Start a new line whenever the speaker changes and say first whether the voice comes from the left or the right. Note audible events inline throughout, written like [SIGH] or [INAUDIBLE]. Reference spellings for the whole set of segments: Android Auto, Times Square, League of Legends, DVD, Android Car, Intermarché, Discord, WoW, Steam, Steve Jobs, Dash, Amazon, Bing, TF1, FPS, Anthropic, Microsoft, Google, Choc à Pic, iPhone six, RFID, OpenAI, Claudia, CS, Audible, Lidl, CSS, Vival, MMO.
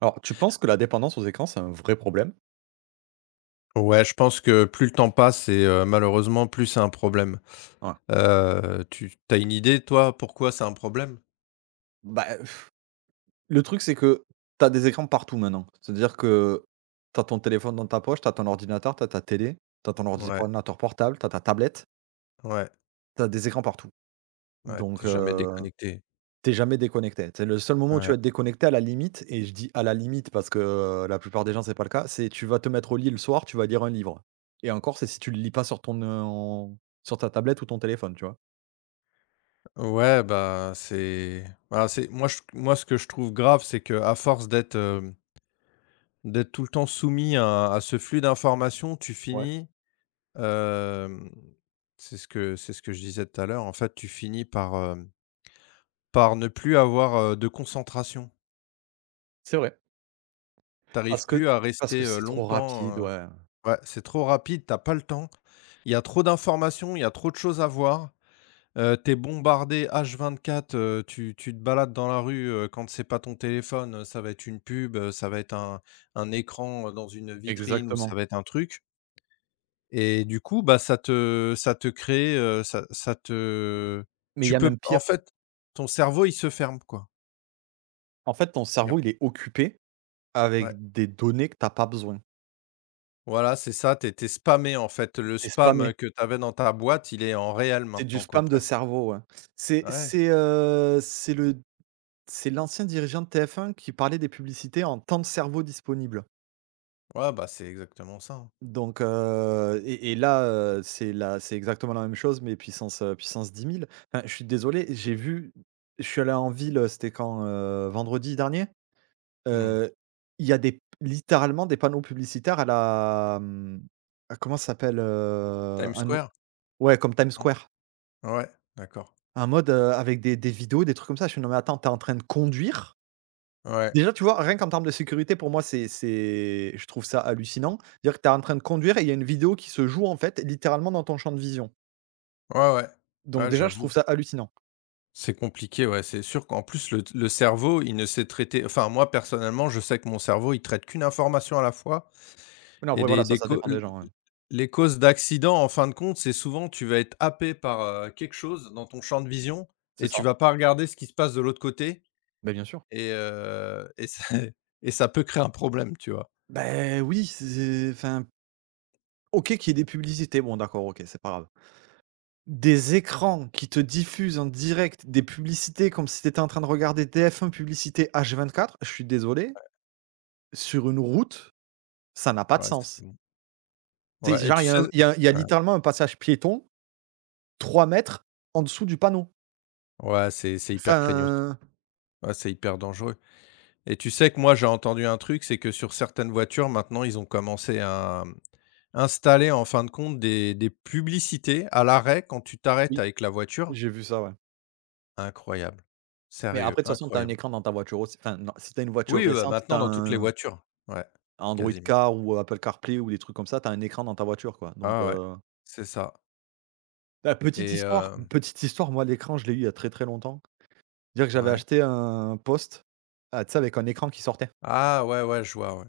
right: Alors, tu penses que la dépendance aux écrans, c'est un vrai problème?
left: Ouais, je pense que plus le temps passe et malheureusement, plus c'est un problème.
right: Ouais.
left: Tu as une idée toi, pourquoi c'est un problème?
right: Bah, le truc, c'est que t'as des écrans partout maintenant. C'est-à-dire que t'as ton téléphone dans ta poche, t'as ton ordinateur, t'as ta télé, t'as ton
left: Ouais,
right: ordinateur portable, t'as ta tablette,
left: ouais,
right: t'as des écrans partout.
left: ouais,
right: Donc,
left: tu jamais déconnecté.
right: tu jamais déconnecté. C'est le seul moment où tu vas
left: Ouais.
right: être déconnecté à la limite, et je dis à la limite parce que la plupart des gens, c'est pas le cas, c'est tu vas te mettre au lit le soir, tu vas lire un livre. Et encore, c'est si tu le lis pas sur ton, en sur ta tablette ou ton téléphone, tu vois?
left: Ouais, bah, c'est moi je moi ce que je trouve grave, c'est que à force d'être tout le temps soumis à ce flux d'informations, tu
right: Ouais,
left: finis, hem, c'est ce que je disais tout à l'heure, en fait, tu finis par, ne plus avoir de concentration.
right: c'est vrai.
left: Tu arrives
right: Parce que
left: plus à
right: parce que
left: rester
right: c'est trop rapide,
left: longtemps.
right: ouais.
left: Ouais, c'est trop rapide, t'as pas le temps. Il y a trop d'informations, il y a trop de choses à voir. Tu bombardé H24. Tu te balades dans la rue, quand c'est pas ton téléphone, ça va être une pub, ça va être un écran, dans une vitrine ou ça
right: Exactement.
left: va être un truc, et du coup, bah, ça te crée, ça ça te
right: Mais il y
left: tu
right: a
left: peux
right: même pire.
left: en fait, Ton cerveau, il se ferme, quoi.
right: En fait, ton
left: Non.
right: cerveau, il est occupé
left: Ouais,
right: avec des données que tu as pas besoin.
left: voilà, c'est ça, t'es es spammé, en fait. Le
right: Tu
left: spam,
right: spammé.
left: que t'avais dans ta boîte, il est en réel
right: C'est du
left: maintenant, quoi,
right: spam de
left: presque.
right: cerveau, ouais. C'est
left: Ouais.
right: c'est, heu, c'est le c'est l'ancien dirigeant de TF1 qui parlait des publicités en temps de cerveau disponible.
left: Ouais, bah, c'est exactement ça, hein.
right: Donc, et là, c'est exactement la même chose, mais puissance, puissance 10 000. Enfin, je suis désolé, j'ai vu je suis allé en ville, c'était quand, vendredi dernier?
left: Mmh.
right: Heu, il y a des littéralement des panneaux publicitaires à comment ça s'appelle?
left: Times
right: Un nou
left: Square?
right: ouais, comme Times
left: Hein?
right: Square.
left: Ouais, d'accord.
right: Un mode, avec des vidéos, des trucs comme ça. Je fais: «Non mais attends, t'es en train de conduire».
left: Ouais,
right: Déjà, tu vois, rien qu'en termes de sécurité, pour moi, c'est je trouve ça hallucinant. Dire que t'es en train de conduire et il y a une vidéo qui se joue, en fait, littéralement dans ton champ de vision.
left: ouais, ouais.
right: Donc
left: Ouais,
right: déjà, je
left: j'avoue.
right: trouve ça hallucinant.
left: C'est compliqué, ouais, c'est sûr qu'en plus, le cerveau, il ne sait traiter, enfin moi, personnellement, je sais que mon cerveau, il traite qu'une information à la fois.
right: Non,
left: Et
right: après voilà, ça,
left: des
right: ça
left: cau
right: dépend des
left: l
right: gens, ouais.
left: les causes d'accidents, en fin de compte, c'est souvent tu vas être happé par quelque chose dans ton champ de vision,
right: C'est
left: et tu
right: ça.
left: vas pas regarder ce qui se passe de l'autre côté.
right: Ben bien sûr.
left: Et c'est [LAUGHS] et ça peut créer un problème, tu vois?
right: Ben oui, c'est enfin, OK qu'il y ait des publicités, bon d'accord, OK, c'est pas grave. Des écrans qui te diffusent en direct des publicités comme si tu étais en train de regarder TF1 publicité H24, je suis désolé, sur une route, ça n'a pas de
left: Ouais, c'est
right: sens. Tu sais,
left: ouais, et
right: genre,
left: tu
right: il y
left: sais,
right: a il y a il y a
left: ouais,
right: littéralement un passage piéton, 3 mètres en dessous du panneau.
left: ouais, c'est hyper craignos.
right: Enfin,
left: Ouais, c'est hyper dangereux, et tu sais que moi, j'ai entendu un truc, c'est que sur certaines voitures, maintenant, ils ont commencé à installer, en fin de compte, des publicités à l'arrêt quand tu t'arrêtes
right: oui,
left: avec la voiture.
right: j'ai vu ça, ouais.
left: Incroyable.
right: Mais
left: Sérieux,
right: après, de toute façon, tu as un
left: incroyable.
right: écran dans ta voiture aussi. Enfin, non, si tu as une voiture
left: Oui, bah,
right: récente, tu as
left: maintenant dans toutes les
right: un
left: voitures. Ouais,
right: Android
left: quasiment.
right: Car ou Apple CarPlay ou des trucs comme ça, tu as un écran dans ta voiture, quoi. Donc,
left: Ah ouais, c'est ça,
right: bah, petite
left: et
right: histoire petite histoire, moi, l'écran, je l'ai eu il y a très, très longtemps. Dire que j'avais
left: ouais.
right: acheté un poste, ah, tu sais, avec un écran qui sortait,
left: Ah ouais, ouais, je vois, ouais.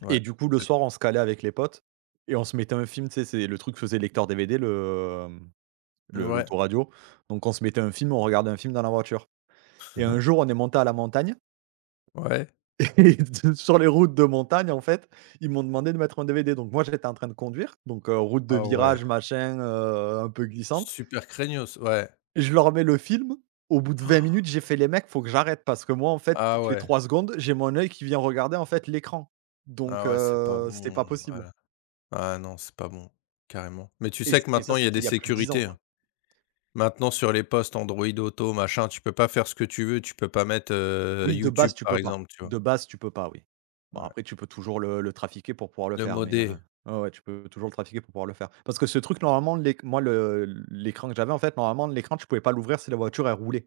left: Ouais.
right: et du coup, le
left: Peut
right: soir, on se calait avec les potes et on se mettait un film, tu sais, c'est le truc que faisait le lecteur DVD, le, hem, le
left: ouais,
right: l'autoradio, donc on se mettait un film, on regardait un film dans la voiture et un jour, on est monté à la montagne.
left: ouais.
right: [LAUGHS] et de sur les routes de montagne, en fait, ils m'ont demandé de mettre un DVD, donc moi, j'étais en train de conduire, donc route de
left: Ah ouais,
right: virage, machin, un peu glissante.
left: super craignos, ouais.
right: Je leur mets le film, au bout de 20 minutes, j'ai fait: «Les mecs, faut que j'arrête» parce que moi, en fait,
left: Ah
right: toutes les
left: ouais,
right: 3 secondes, j'ai mon œil qui vient regarder, en fait, l'écran. Donc
left: ah ouais, c'est pas
right: c'était pas
left: bon,
right: possible
left: voilà. Ah non, c'est pas bon, carrément. Mais tu sais que
right: et ça,
left: maintenant, il y a
right: c'était
left: des
right: il y a plus de 10 ans,
left: sécurités,
right: quoi.
left: hein. Maintenant, sur les postes Android Auto, machin, tu peux pas faire ce que tu veux. Tu peux pas mettre
right: Oui, de base,
left: YouTube,
right: tu
left: par
right: peux pas.
left: exemple, tu vois?
right: De base, tu peux pas, oui. Bon,
left: Ouais.
right: après, tu peux toujours le trafiquer pour pouvoir le
left: Le
right: faire, mais
left: modé.
right: ouais, ouais, tu peux toujours le trafiquer pour pouvoir le faire. Parce que ce truc, normalement, l'éc moi, le l'écran que j'avais, en fait, normalement, l'écran, tu pouvais pas l'ouvrir si la voiture, elle roulait,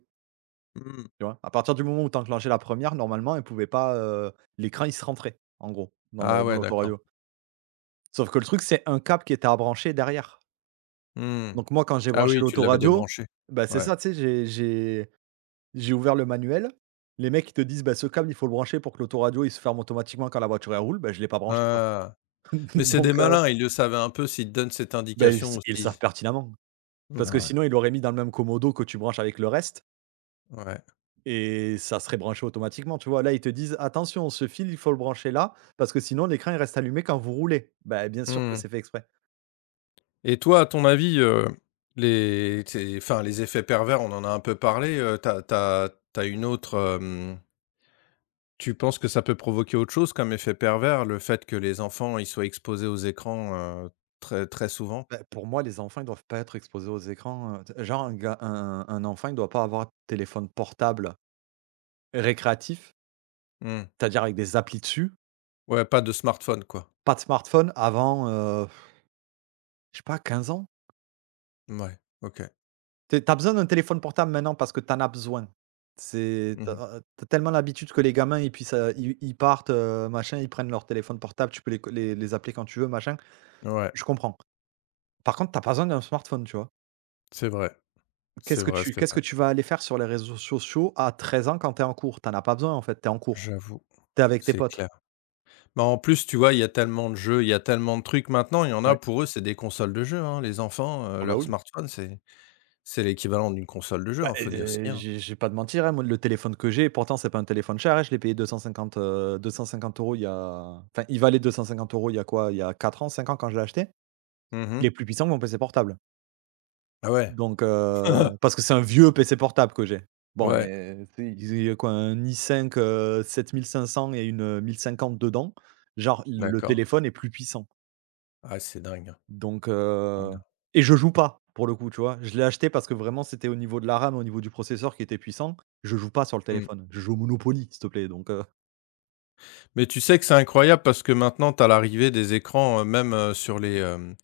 left: Mmh.
right: tu vois? À partir du moment où tu enclenchais la première, normalement, elle pouvait pas, l'écran, il se rentrait, en gros,
left: Ah
right: dans
left: ouais, d'accord.
right: l'autoradio. Sauf que le truc, c'est un câble qui était à brancher derrière.
left: Mmh.
right: Donc moi, quand j'ai
left: Ah
right: branché
left: oui, tu l'avais
right: l'autoradio,
left: débranché.
right: bah, c'est
left: Ouais.
right: ça, tu sais, j'ai ouvert le manuel. Les mecs, ils te disent: «Bah, ce câble, il faut le brancher pour que l'autoradio, il se ferme automatiquement quand la voiture, elle roule». Bah, je l'ai pas branché, quoi.
left: Ah!
right: [LAUGHS]
left: Mais c'est
right: Donc
left: des malins, ils le savaient un peu s'ils te donnent cette
right: bah,
left: indication
right: ils le savent
left: aussi.
right: pertinemment.
left: Mmh,
right: Parce que
left: ouais,
right: sinon, ils l'auraient mis dans le même commodo que tu branches avec le reste
left: ouais.
right: et ça serait branché automatiquement, tu vois? Là, ils te disent: «Attention, ce fil, il faut le brancher là, parce que sinon l'écran, il reste allumé quand vous roulez». Bah, bien sûr que
left: Mmh.
right: c'est fait exprès.
left: Et toi, à ton avis, les tes enfin, les effets pervers, on en a un peu parlé. T'as, t'as tu une autre, hem tu penses que ça peut provoquer autre chose comme effet pervers, le fait que les enfants, ils soient exposés aux écrans, heu, très très souvent?
right: Bah, pour moi, les enfants, ils doivent pas être exposés aux écrans, genre un ga un enfant, il doit pas avoir de téléphone portable récréatif,
left: Mmh.
right: c'est-à-dire avec des applis dessus,
left: Ouais, pas de smartphone, quoi.
right: pas de smartphone avant, je sais pas, 15 ans.
left: Ouais, OK.
right: Tu es besoin d'un téléphone portable maintenant parce que t'en as besoin. C'est tu
left: Mmh,
right: as tellement l'habitude que les gamins, ils puissent, ils partent, machin, ils prennent leur téléphone portable, tu peux les co les appeler quand tu veux, machin,
left: ouais,
right: je comprends. Par contre, t'as pas besoin d'un smartphone, tu vois?
left: c'est vrai, c'est
right: Qu'est-ce que
left: vrai,
right: tu
left: c'est
right: qu'est-ce
left: vrai.
right: que tu vas aller faire sur les réseaux sociaux à 13 ans quand t'es en cours? T'en as pas besoin, en fait. T'es en cours.
left: J'avoue,
right: T'es avec tes
left: c'est
right: potes?
left: clair. Mais en plus, tu vois, il y a tellement de jeux, il y a tellement de trucs maintenant, il y en a,
right: Ouais.
left: pour eux, c'est des consoles de jeux, hein. Les enfants,
right: Ah bah,
left: leur
right: oui.
left: smartphone, c'est l'équivalent d'une console de jeu,
right: Bah,
left: hein,
right: et
left: faut dire ce
right: de
left: qu'il y a.
right: je vais pas te mentir, hein, moi le téléphone que j'ai, pourtant c'est pas un téléphone cher, hein, je l'ai payé 250 euros il y a enfin il valait 250 euros il y a quoi? Il y a 4 ans, 5 ans quand je l'ai acheté.
left: Mmh
right: Il
left: mh.
right: est plus puissant que mon PC portable.
left: Ah ouais.
right: Donc
left: [LAUGHS]
right: parce que c'est un vieux PC portable que j'ai. Bon
left: Ouais,
right: et tu sais, il y a quoi? Un i5, cinq 7500 mille 1050 dedans. Genre le
left: d'accord.
right: téléphone est plus puissant.
left: Ah c'est dingue, hein.
right: Donc
left: On a
right: et je joue pas, pour le coup, tu vois? Je l'ai acheté parce que vraiment c'était au niveau de la RAM, au niveau du processeur qui était puissant. Je joue pas sur le
left: mmh.
right: téléphone, je joue au Monopoly, s'il te plaît, donc
left: Mais tu sais que c'est incroyable parce que maintenant tu as l'arrivée des écrans, même, sur les, hem,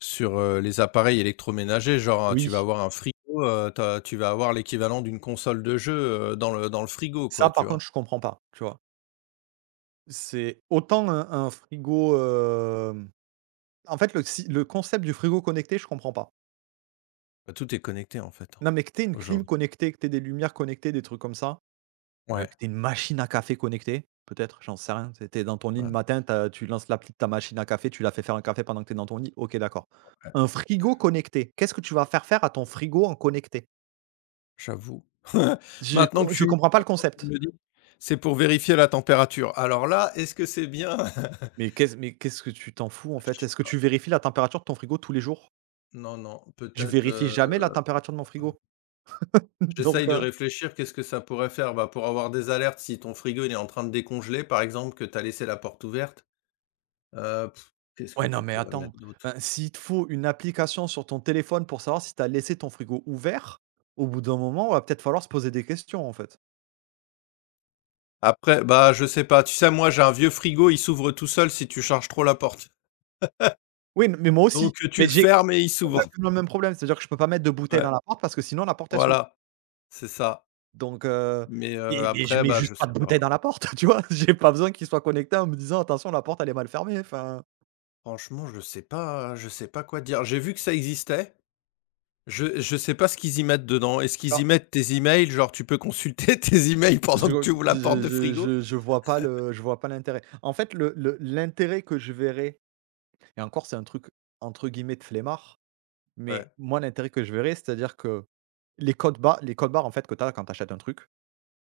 left: sur, heu, les appareils électroménagers, genre, tu vas
right: oui.
left: avoir un frigo, tu vas avoir l'équivalent d'une console de jeu, dans le frigo,
right: Ça
left: quoi, tu
right: par contre
left: vois?
right: je comprends pas, tu vois? C'est autant un frigo, en fait le si le concept du frigo connecté, je comprends pas.
left: Bah, tout est connecté en fait, hein,
right: Non mais que tu une clim
left: aujourd'hui.
right: connectée, que tu des lumières connectées, des trucs comme ça.
left: Ouais,
right: Que tu une machine à café connectée, peut-être? J'en sais rien. Tu es dans ton lit
left: ouais,
right: le
left: ouais.
right: matin, tu lances l'appli de ta machine à café, tu la fais faire un café pendant que tu es dans ton lit. OK, d'accord. Un frigo connecté, qu'est-ce que tu vas faire faire à ton frigo en connecté?
left: J'avoue. [LAUGHS]
right: Je
left: Maintenant
right: co
left: que
right: je
left: tu
right: comprends pas le
left: maintenant que tu me
right: concept.
left: le dis, c'est pour vérifier la température. Alors là, est-ce que c'est bien? [LAUGHS]
right: Mais qu'est-ce que tu t'en fous, en fait?
left: Je sais
right: Est-ce que
left: pas.
right: tu vérifies la température de ton frigo tous les jours?
left: Non, non,
right: Je
left: peut-être,
right: vérifie
left: heu,
right: jamais la température de mon frigo. [LAUGHS] Donc
left: j'essaye de réfléchir, qu'est-ce que ça pourrait faire? Bah, pour avoir des alertes, si ton frigo, il est en train de décongeler, par exemple, que tu as laissé la porte ouverte, heu, qu'est-ce que
right: ouais, non,
left: tu
right: mais
left: pourrais
right: attends,
left: mettre d'autre?
right: enfin, s'il te faut une application sur ton téléphone pour savoir si tu as laissé ton frigo ouvert, au bout d'un moment, il va peut-être falloir se poser des questions, en fait.
left: Après, bah, je sais pas, tu sais, moi, j'ai un vieux frigo, il s'ouvre tout seul si tu charges trop la porte.
right: Oui, mais moi aussi,
left: Donc tu
right: mais
left: le
right: j'ai
left: fermes et il s'ouvre.
right: exactement le même problème, c'est-à-dire que je peux pas mettre de bouteille
left: Ouais,
right: dans la porte parce que sinon la porte elle s'ouvre,
left: voilà, c'est ça.
right: donc
left: Mais
right: mais je
left: après,
right: mets
left: bah,
right: juste
left: je
right: pas de
left: sais
right: bouteille
left: pas.
right: dans la porte, [LAUGHS] tu vois? J'ai pas besoin qu'il soit connecté en me disant: «Attention la porte elle est mal fermée», enfin,
left: Franchement, je sais pas, quoi te dire. J'ai vu que ça existait. Je sais pas ce qu'ils y mettent dedans. Est-ce qu'ils
right: non,
left: y mettent tes emails? Genre, tu peux consulter [LAUGHS] tes emails pendant
right: je
left: que tu ouvres la porte
right: je
left: de
right: je
left: frigo?
right: je je vois pas, le je vois pas l'intérêt. En fait, le l'intérêt que je verrais, et encore c'est un truc entre guillemets «de flemmard», mais
left: Ouais,
right: moi l'intérêt que je verrais, c'est-à-dire que les codes barres en fait que tu as quand tu achètes un truc.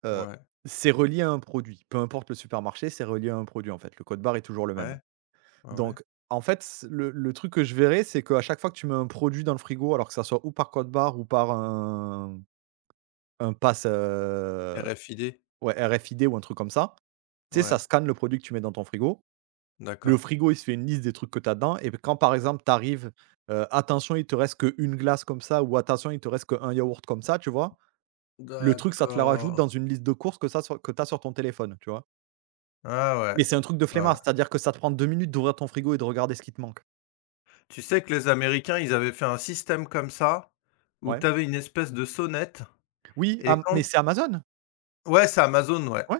right: Heu,
left: ouais,
right: c'est relié à un produit. Peu importe le supermarché, c'est relié à un produit, en fait. Le code barre est toujours le même.
left: ouais, ouais, ouais.
right: Donc, en fait, c le truc que je verrais, c'est qu'à chaque fois que tu mets un produit dans le frigo, alors que ça soit ou par code barre ou par un pass,
left: RFID?
right: ouais, RFID ou un truc comme ça, tu sais, ça
left: Ouais,
right: scanne le produit que tu mets dans ton frigo. Le
left: d'accord.
right: frigo, il se fait une liste des trucs que tu as dedans et quand, par exemple, tu arrives, «Attention, il te reste qu'1 glace comme ça» ou «Attention, il te reste qu'1 yaourt comme ça», tu vois? Le truc, ça te la rajoute
left: D'accord.
right: dans une liste de courses que tu as sur ton téléphone, tu vois?
left: Ah ouais,
right: Mais c'est un truc de
left: ouais.
right: flemmard,
left: Ouais.
right: c'est-à-dire que ça te prend 2 minutes d'ouvrir ton frigo et de regarder ce qui te manque.
left: Tu sais que les Américains, ils avaient fait un système comme ça, où
right: Ouais.
left: tu avais une espèce de sonnette,
right: Oui,
left: et
right: Am mais
left: quand
right: c'est Amazon.
left: ouais, c'est Amazon, ouais,
right: Ouais.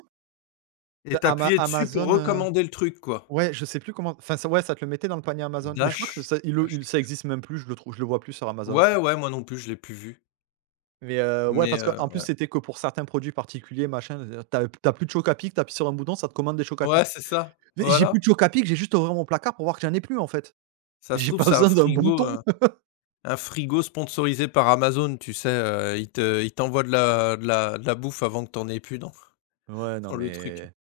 left: et
right: C'est
left: t'appuyais dessus pour
right: Amazon,
left: recommander le truc, quoi.
right: ouais, je sais plus comment enfin, ça ouais, ça te le mettait dans le panier Amazon, mais je crois que
left: Dash Dash
right: ça
left: quelque chose.
right: existe même plus, je le vois plus sur Amazon ça.
left: Ouais, ouais, moi non plus, je l'ai plus vu,
right: Mais, ouais,
left: mais
right: parce qu'en plus, c'était que pour certains produits particuliers, machin, tu as plus de Choc à Pic, tu sur un bouton, ça te commande des Choc à
left: ouais,
right: Pic.
left: c'est ça,
right: Mais j'ai plus
left: voilà.
right: de Choc à Pic, j'ai juste à ouvrir mon placard pour voir que j'en ai plus, en fait.
left: Ça se
right: J'ai
left: trouve,
right: pas [LAUGHS]
left: c'est un
right: besoin d'un bouton. [LAUGHS]
left: frigo, sponsorisé par Amazon, tu sais, ils t'envoient de la de la de la bouffe avant que tu en aies plus dans
right: Ouais,
left: [LAUGHS]
right: non
left: dans le truc.
right: mais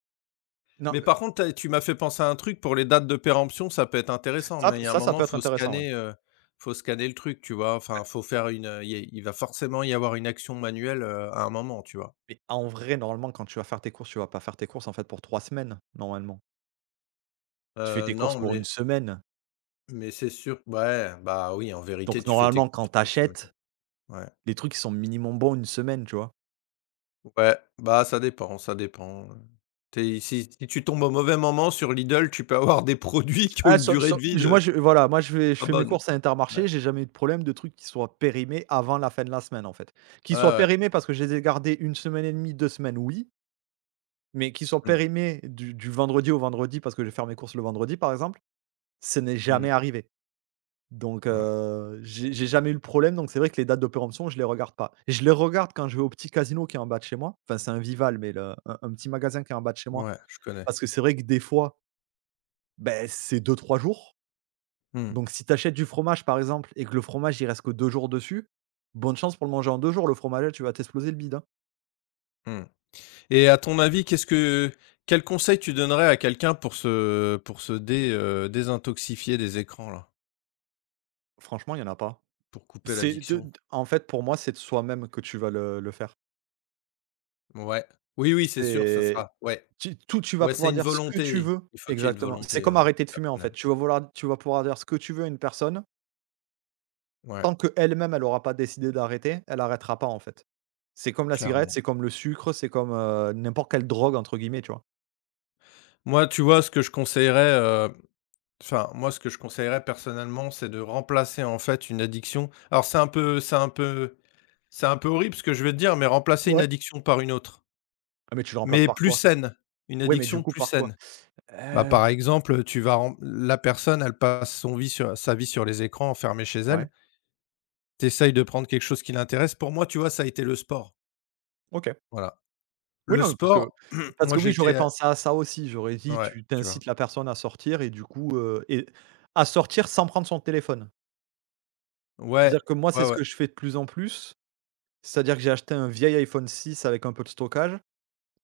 right: non,
left: Mais par contre, tu as tu m'as fait penser à un truc pour les dates de péremption, ça peut être intéressant,
right: ça
left: mais il y a un
right: ça ça peut
left: moment,
right: être
left: faut
right: intéressant, ouais.
left: scanner le truc, tu vois? Enfin, il va forcément y avoir une action manuelle, à un moment, tu vois?
right: Mais en vrai, normalement, quand tu vas faire tes courses, tu vas pas faire tes courses, en fait, pour 3 semaines, normalement. Tu fais
left: Heu,
right: tes courses
left: non,
right: pour une
left: mais
right: semaine.
left: c'est sûr, ouais, bah, oui, en vérité,
right: Donc
left: tu fais tes
right: normalement, quand
left: courses pour une semaine,
right: t'achètes
left: ouais.
right: les trucs, ils sont minimum bons une semaine, tu vois?
left: Ouais, bah, ça dépend, ça dépend, si tu tombes au mauvais moment sur Lidl, tu peux avoir des [LAUGHS] produits qui ont
right: Ah,
left: une
right: sau
left: durée
right: sau
left: de vie
right: je moi,
left: de
right: je voilà, moi, je
left: pas
right: fais mes
left: bonne.
right: courses à
left: Ouais,
right: Intermarché, j'ai jamais eu de problème de trucs qui soient périmés avant la fin de la semaine, en fait. Qu'ils
left: ouais,
right: soient
left: ouais.
right: périmés parce que je les ai gardés une semaine et demie, 2 semaines, oui, mais qu'ils soient
left: Mmh,
right: périmés du vendredi au vendredi parce que je vais faire mes courses le vendredi, par exemple, ce n'est
left: mmh,
right: jamais arrivé. Donc,
left: ouais,
right: j'ai jamais eu le problème, donc c'est vrai que les dates de péremption, je les regarde pas. Je les regarde quand je vais au petit casino qui est en bas de chez moi. Enfin, c'est un Vival, mais le un petit magasin qui est en bas de chez moi.
left: ouais, je connais.
right: Parce que c'est vrai que des fois, ben c'est deux trois jours.
left: Mmh,
right: Donc si tu achètes du fromage, par exemple, et que le fromage, il reste que 2 jours dessus, bonne chance pour le manger en 2 jours, le fromage là, tu vas t'exploser le bide, hein.
left: mmh et à ton avis, qu'est-ce que quel conseil tu donnerais à quelqu'un pour se dé désintoxifier des écrans, là?
right: Franchement, il y en a pas.
left: Pour couper
right: C'est de
left: l'addiction?
right: d En fait, pour moi, c'est de soi-même que tu vas le faire.
left: Ouais. Oui, oui, c'est sûr, ça
right: C'est
left: sera ouais.
right: tu tout Tu vas
left: Ouais, c'est
right: pouvoir
left: une
right: dire ce que tu
left: volonté.
right: veux
left: Il faut qu'il y ait une
right: exactement. C'est
left: volonté,
right: comme
left: ouais,
right: arrêter de fumer, en fait.
left: personnelle.
right: Tu vas pouvoir dire ce que tu veux à une personne,
left: Ouais,
right: tant qu'elle-même, elle aura pas décidé d'arrêter, elle arrêtera pas, en fait. C'est comme la cigarette, c'est
left: clairement.
right: comme le sucre, c'est comme, «n'importe quelle drogue» entre guillemets, tu vois?
left: Moi, tu vois, ce que je conseillerais, heu Enfin, moi, ce que je conseillerais personnellement, c'est de remplacer, en fait, une addiction. Alors, c'est un peu horrible ce que je vais te dire, mais remplacer une
right: Ouais.
left: addiction par une autre,
right: «Ah mais tu le remplaces
left: mais
right: par
left: plus
right: quoi?»
left: saine, une
right: «Oui, mais du
left: addiction
right: coup
left: plus
right: par quoi?»
left: saine. Bah,
right: «Heu,
left: par exemple, tu vas rem la personne, elle passe son vie sur sa vie sur les écrans, enfermée chez elle.
right: ouais,
left: Tu De prendre quelque chose qui l'intéresse. Pour moi, tu vois, ça a été le sport.
right: OK».
left: Voilà.
right: Oui,
left: Le
right: non, mais parce que
left: sport, [CLEARS THROAT] moi,
right: oui,
left: j'étais,
right: j'aurais pensé à ça aussi. J'aurais dit:
left: ouais,
right: «Tu
left: tu vois?
right: incites la personne à sortir et du coup» et à sortir sans prendre son téléphone. Dire
left: Ouais,
right: que moi, c'est
left: ouais,
right: ce
left: ouais,
right: que je fais de plus en plus. C'est-à-dire que j'ai acheté un vieil iPhone 6 avec un peu de stockage.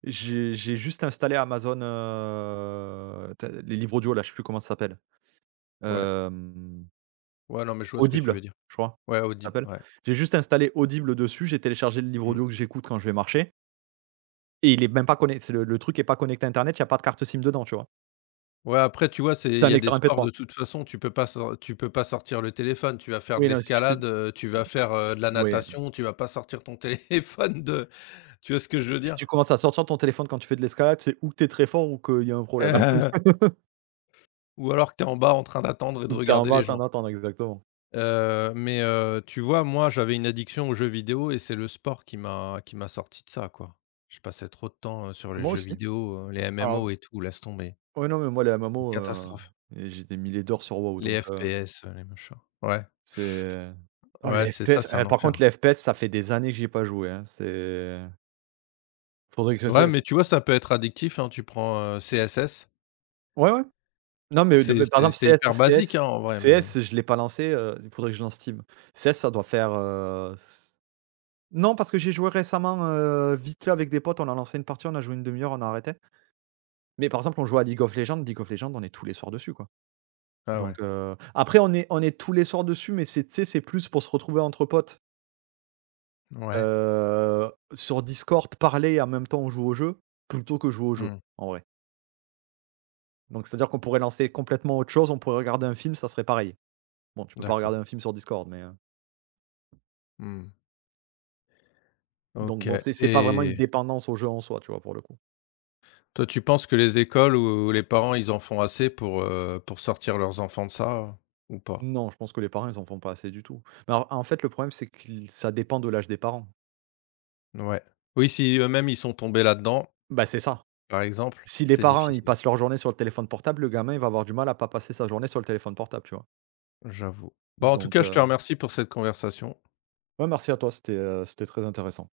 right: J'ai juste installé Amazon, tu les livres audio là, je sais plus comment ça s'appelle.
left: ouais.
right: Hem,
left: Ouais, non, mais je vois ce que tu
right: Audible,
left: veux dire.
right: je crois,
left: Ouais,
right: ça
left: Audible,
right: s'appelle.
left: ouais.
right: J'ai juste installé Audible dessus, j'ai téléchargé le livre
left: Mmh.
right: audio que j'écoute quand je vais marcher et il est même pas connecté. Le truc est pas connecté à internet, il y a pas de carte SIM dedans, tu vois?
left: Ouais, après, tu vois, c'est
right: C'est
left: il
right: un
left: y a des
right: lecteur mp
left: sports,
right: trois.
left: de toute façon, tu peux pas sor tu peux pas sortir le téléphone, tu vas faire de
right: Oui, non, si tu fais
left: l'escalade, tu vas faire, de la
right: ouais,
left: natation, tu vas pas sortir ton [LAUGHS] téléphone de tu vois ce que je veux
right: si
left: dire?
right: tu commences à sortir ton téléphone quand tu fais de l'escalade, c'est ou que tu très fort ou qu'il y a un
left: [LAUGHS]
right: problème.
left: Heu,
right: [LAUGHS]
left: ou alors que tu es en bas en train d'attendre et de
right: Ou que tu en
left: regarder
right: bas
left: les
right: t'en
left: gens.
right: attends exactement.
left: Mais, tu vois, moi, j'avais une addiction aux jeux vidéo, et c'est le sport qui m'a sorti de ça, quoi. Je passais trop de temps, sur les
right: Moi
left: jeux
right: aussi.
left: vidéo, les
right: Alors
left: MMO et tout, laisse tomber.
right: Ouais, non, mais moi, les
left: Une
right: MMO,
left: catastrophe.
right: et j'ai des milliers d'heures sur WoW, donc
left: Les FPS, heu, les machins. Ouais,
right: c'est oh,
left: ouais,
right: les
left: c'est ça,
right: FPS,
left: c'est
right: eh,
left: un
right: par
left: enfer.
right: contre, les FPS, ça fait des années que j'y ai pas joué, hein. C'est Faudrait que
left: Ouais,
right: c'est
left: mais
right: c'est
left: tu vois, ça peut être addictif, hein. Tu prends, CSS,
right: ouais, ouais. Non, mais de mais par exemple,
left: c'est
right: CS
left: hyper basique,
right: CS
left: hein, en vrai, mais
right: CS, je l'ai pas lancé, il faudrait que je lance Steam. CS, ça doit faire, s non, parce que j'ai joué récemment, vite fait avec des potes. On a lancé une partie, on a joué une demi heure, on a arrêté. Mais par exemple, on joue à League of Legends. League of Legends, on est tous les soirs dessus, quoi.
left: ah
right: Donc
left: ouais,
right: après, on est tous les soirs dessus, mais c'est tu sais, c'est plus pour se retrouver entre potes.
left: ouais,
right: Sur Discord, parler et en même temps on joue au jeu, plutôt que jouer au jeu,
left: mmh,
right: en vrai. Donc c'est-à-dire qu'on pourrait lancer complètement autre chose, on pourrait regarder un film, ça serait pareil. Bon, tu peux pas regarder
left: d'accord,
right: un film sur Discord, mais
left: mmh,
right: donc
left: OK.
right: bon, c'est pas vraiment une
left: Et
right: dépendance au jeu en soi, tu vois, pour le coup.
left: toi, tu penses que les écoles ou les parents, ils en font assez pour sortir leurs enfants de ça, ou pas?
right: Non, je pense que les parents, ils en font pas assez du tout. Mais en fait, le problème, c'est que ça dépend de l'âge des parents.
left: Ouais. Oui, si eux-mêmes, ils sont tombés là-dedans,
right: Bah, c'est ça.
left: par exemple,
right: Si les
left: c'est
right: parents, ils
left: difficile,
right: passent leur journée sur le téléphone portable, le gamin, il va avoir du mal à pas passer sa journée sur le téléphone portable, tu vois?
left: j'avoue. Bon, en tout
right: Donc
left: cas, je te remercie pour cette conversation.
right: ouais, merci à toi, c'était très intéressant.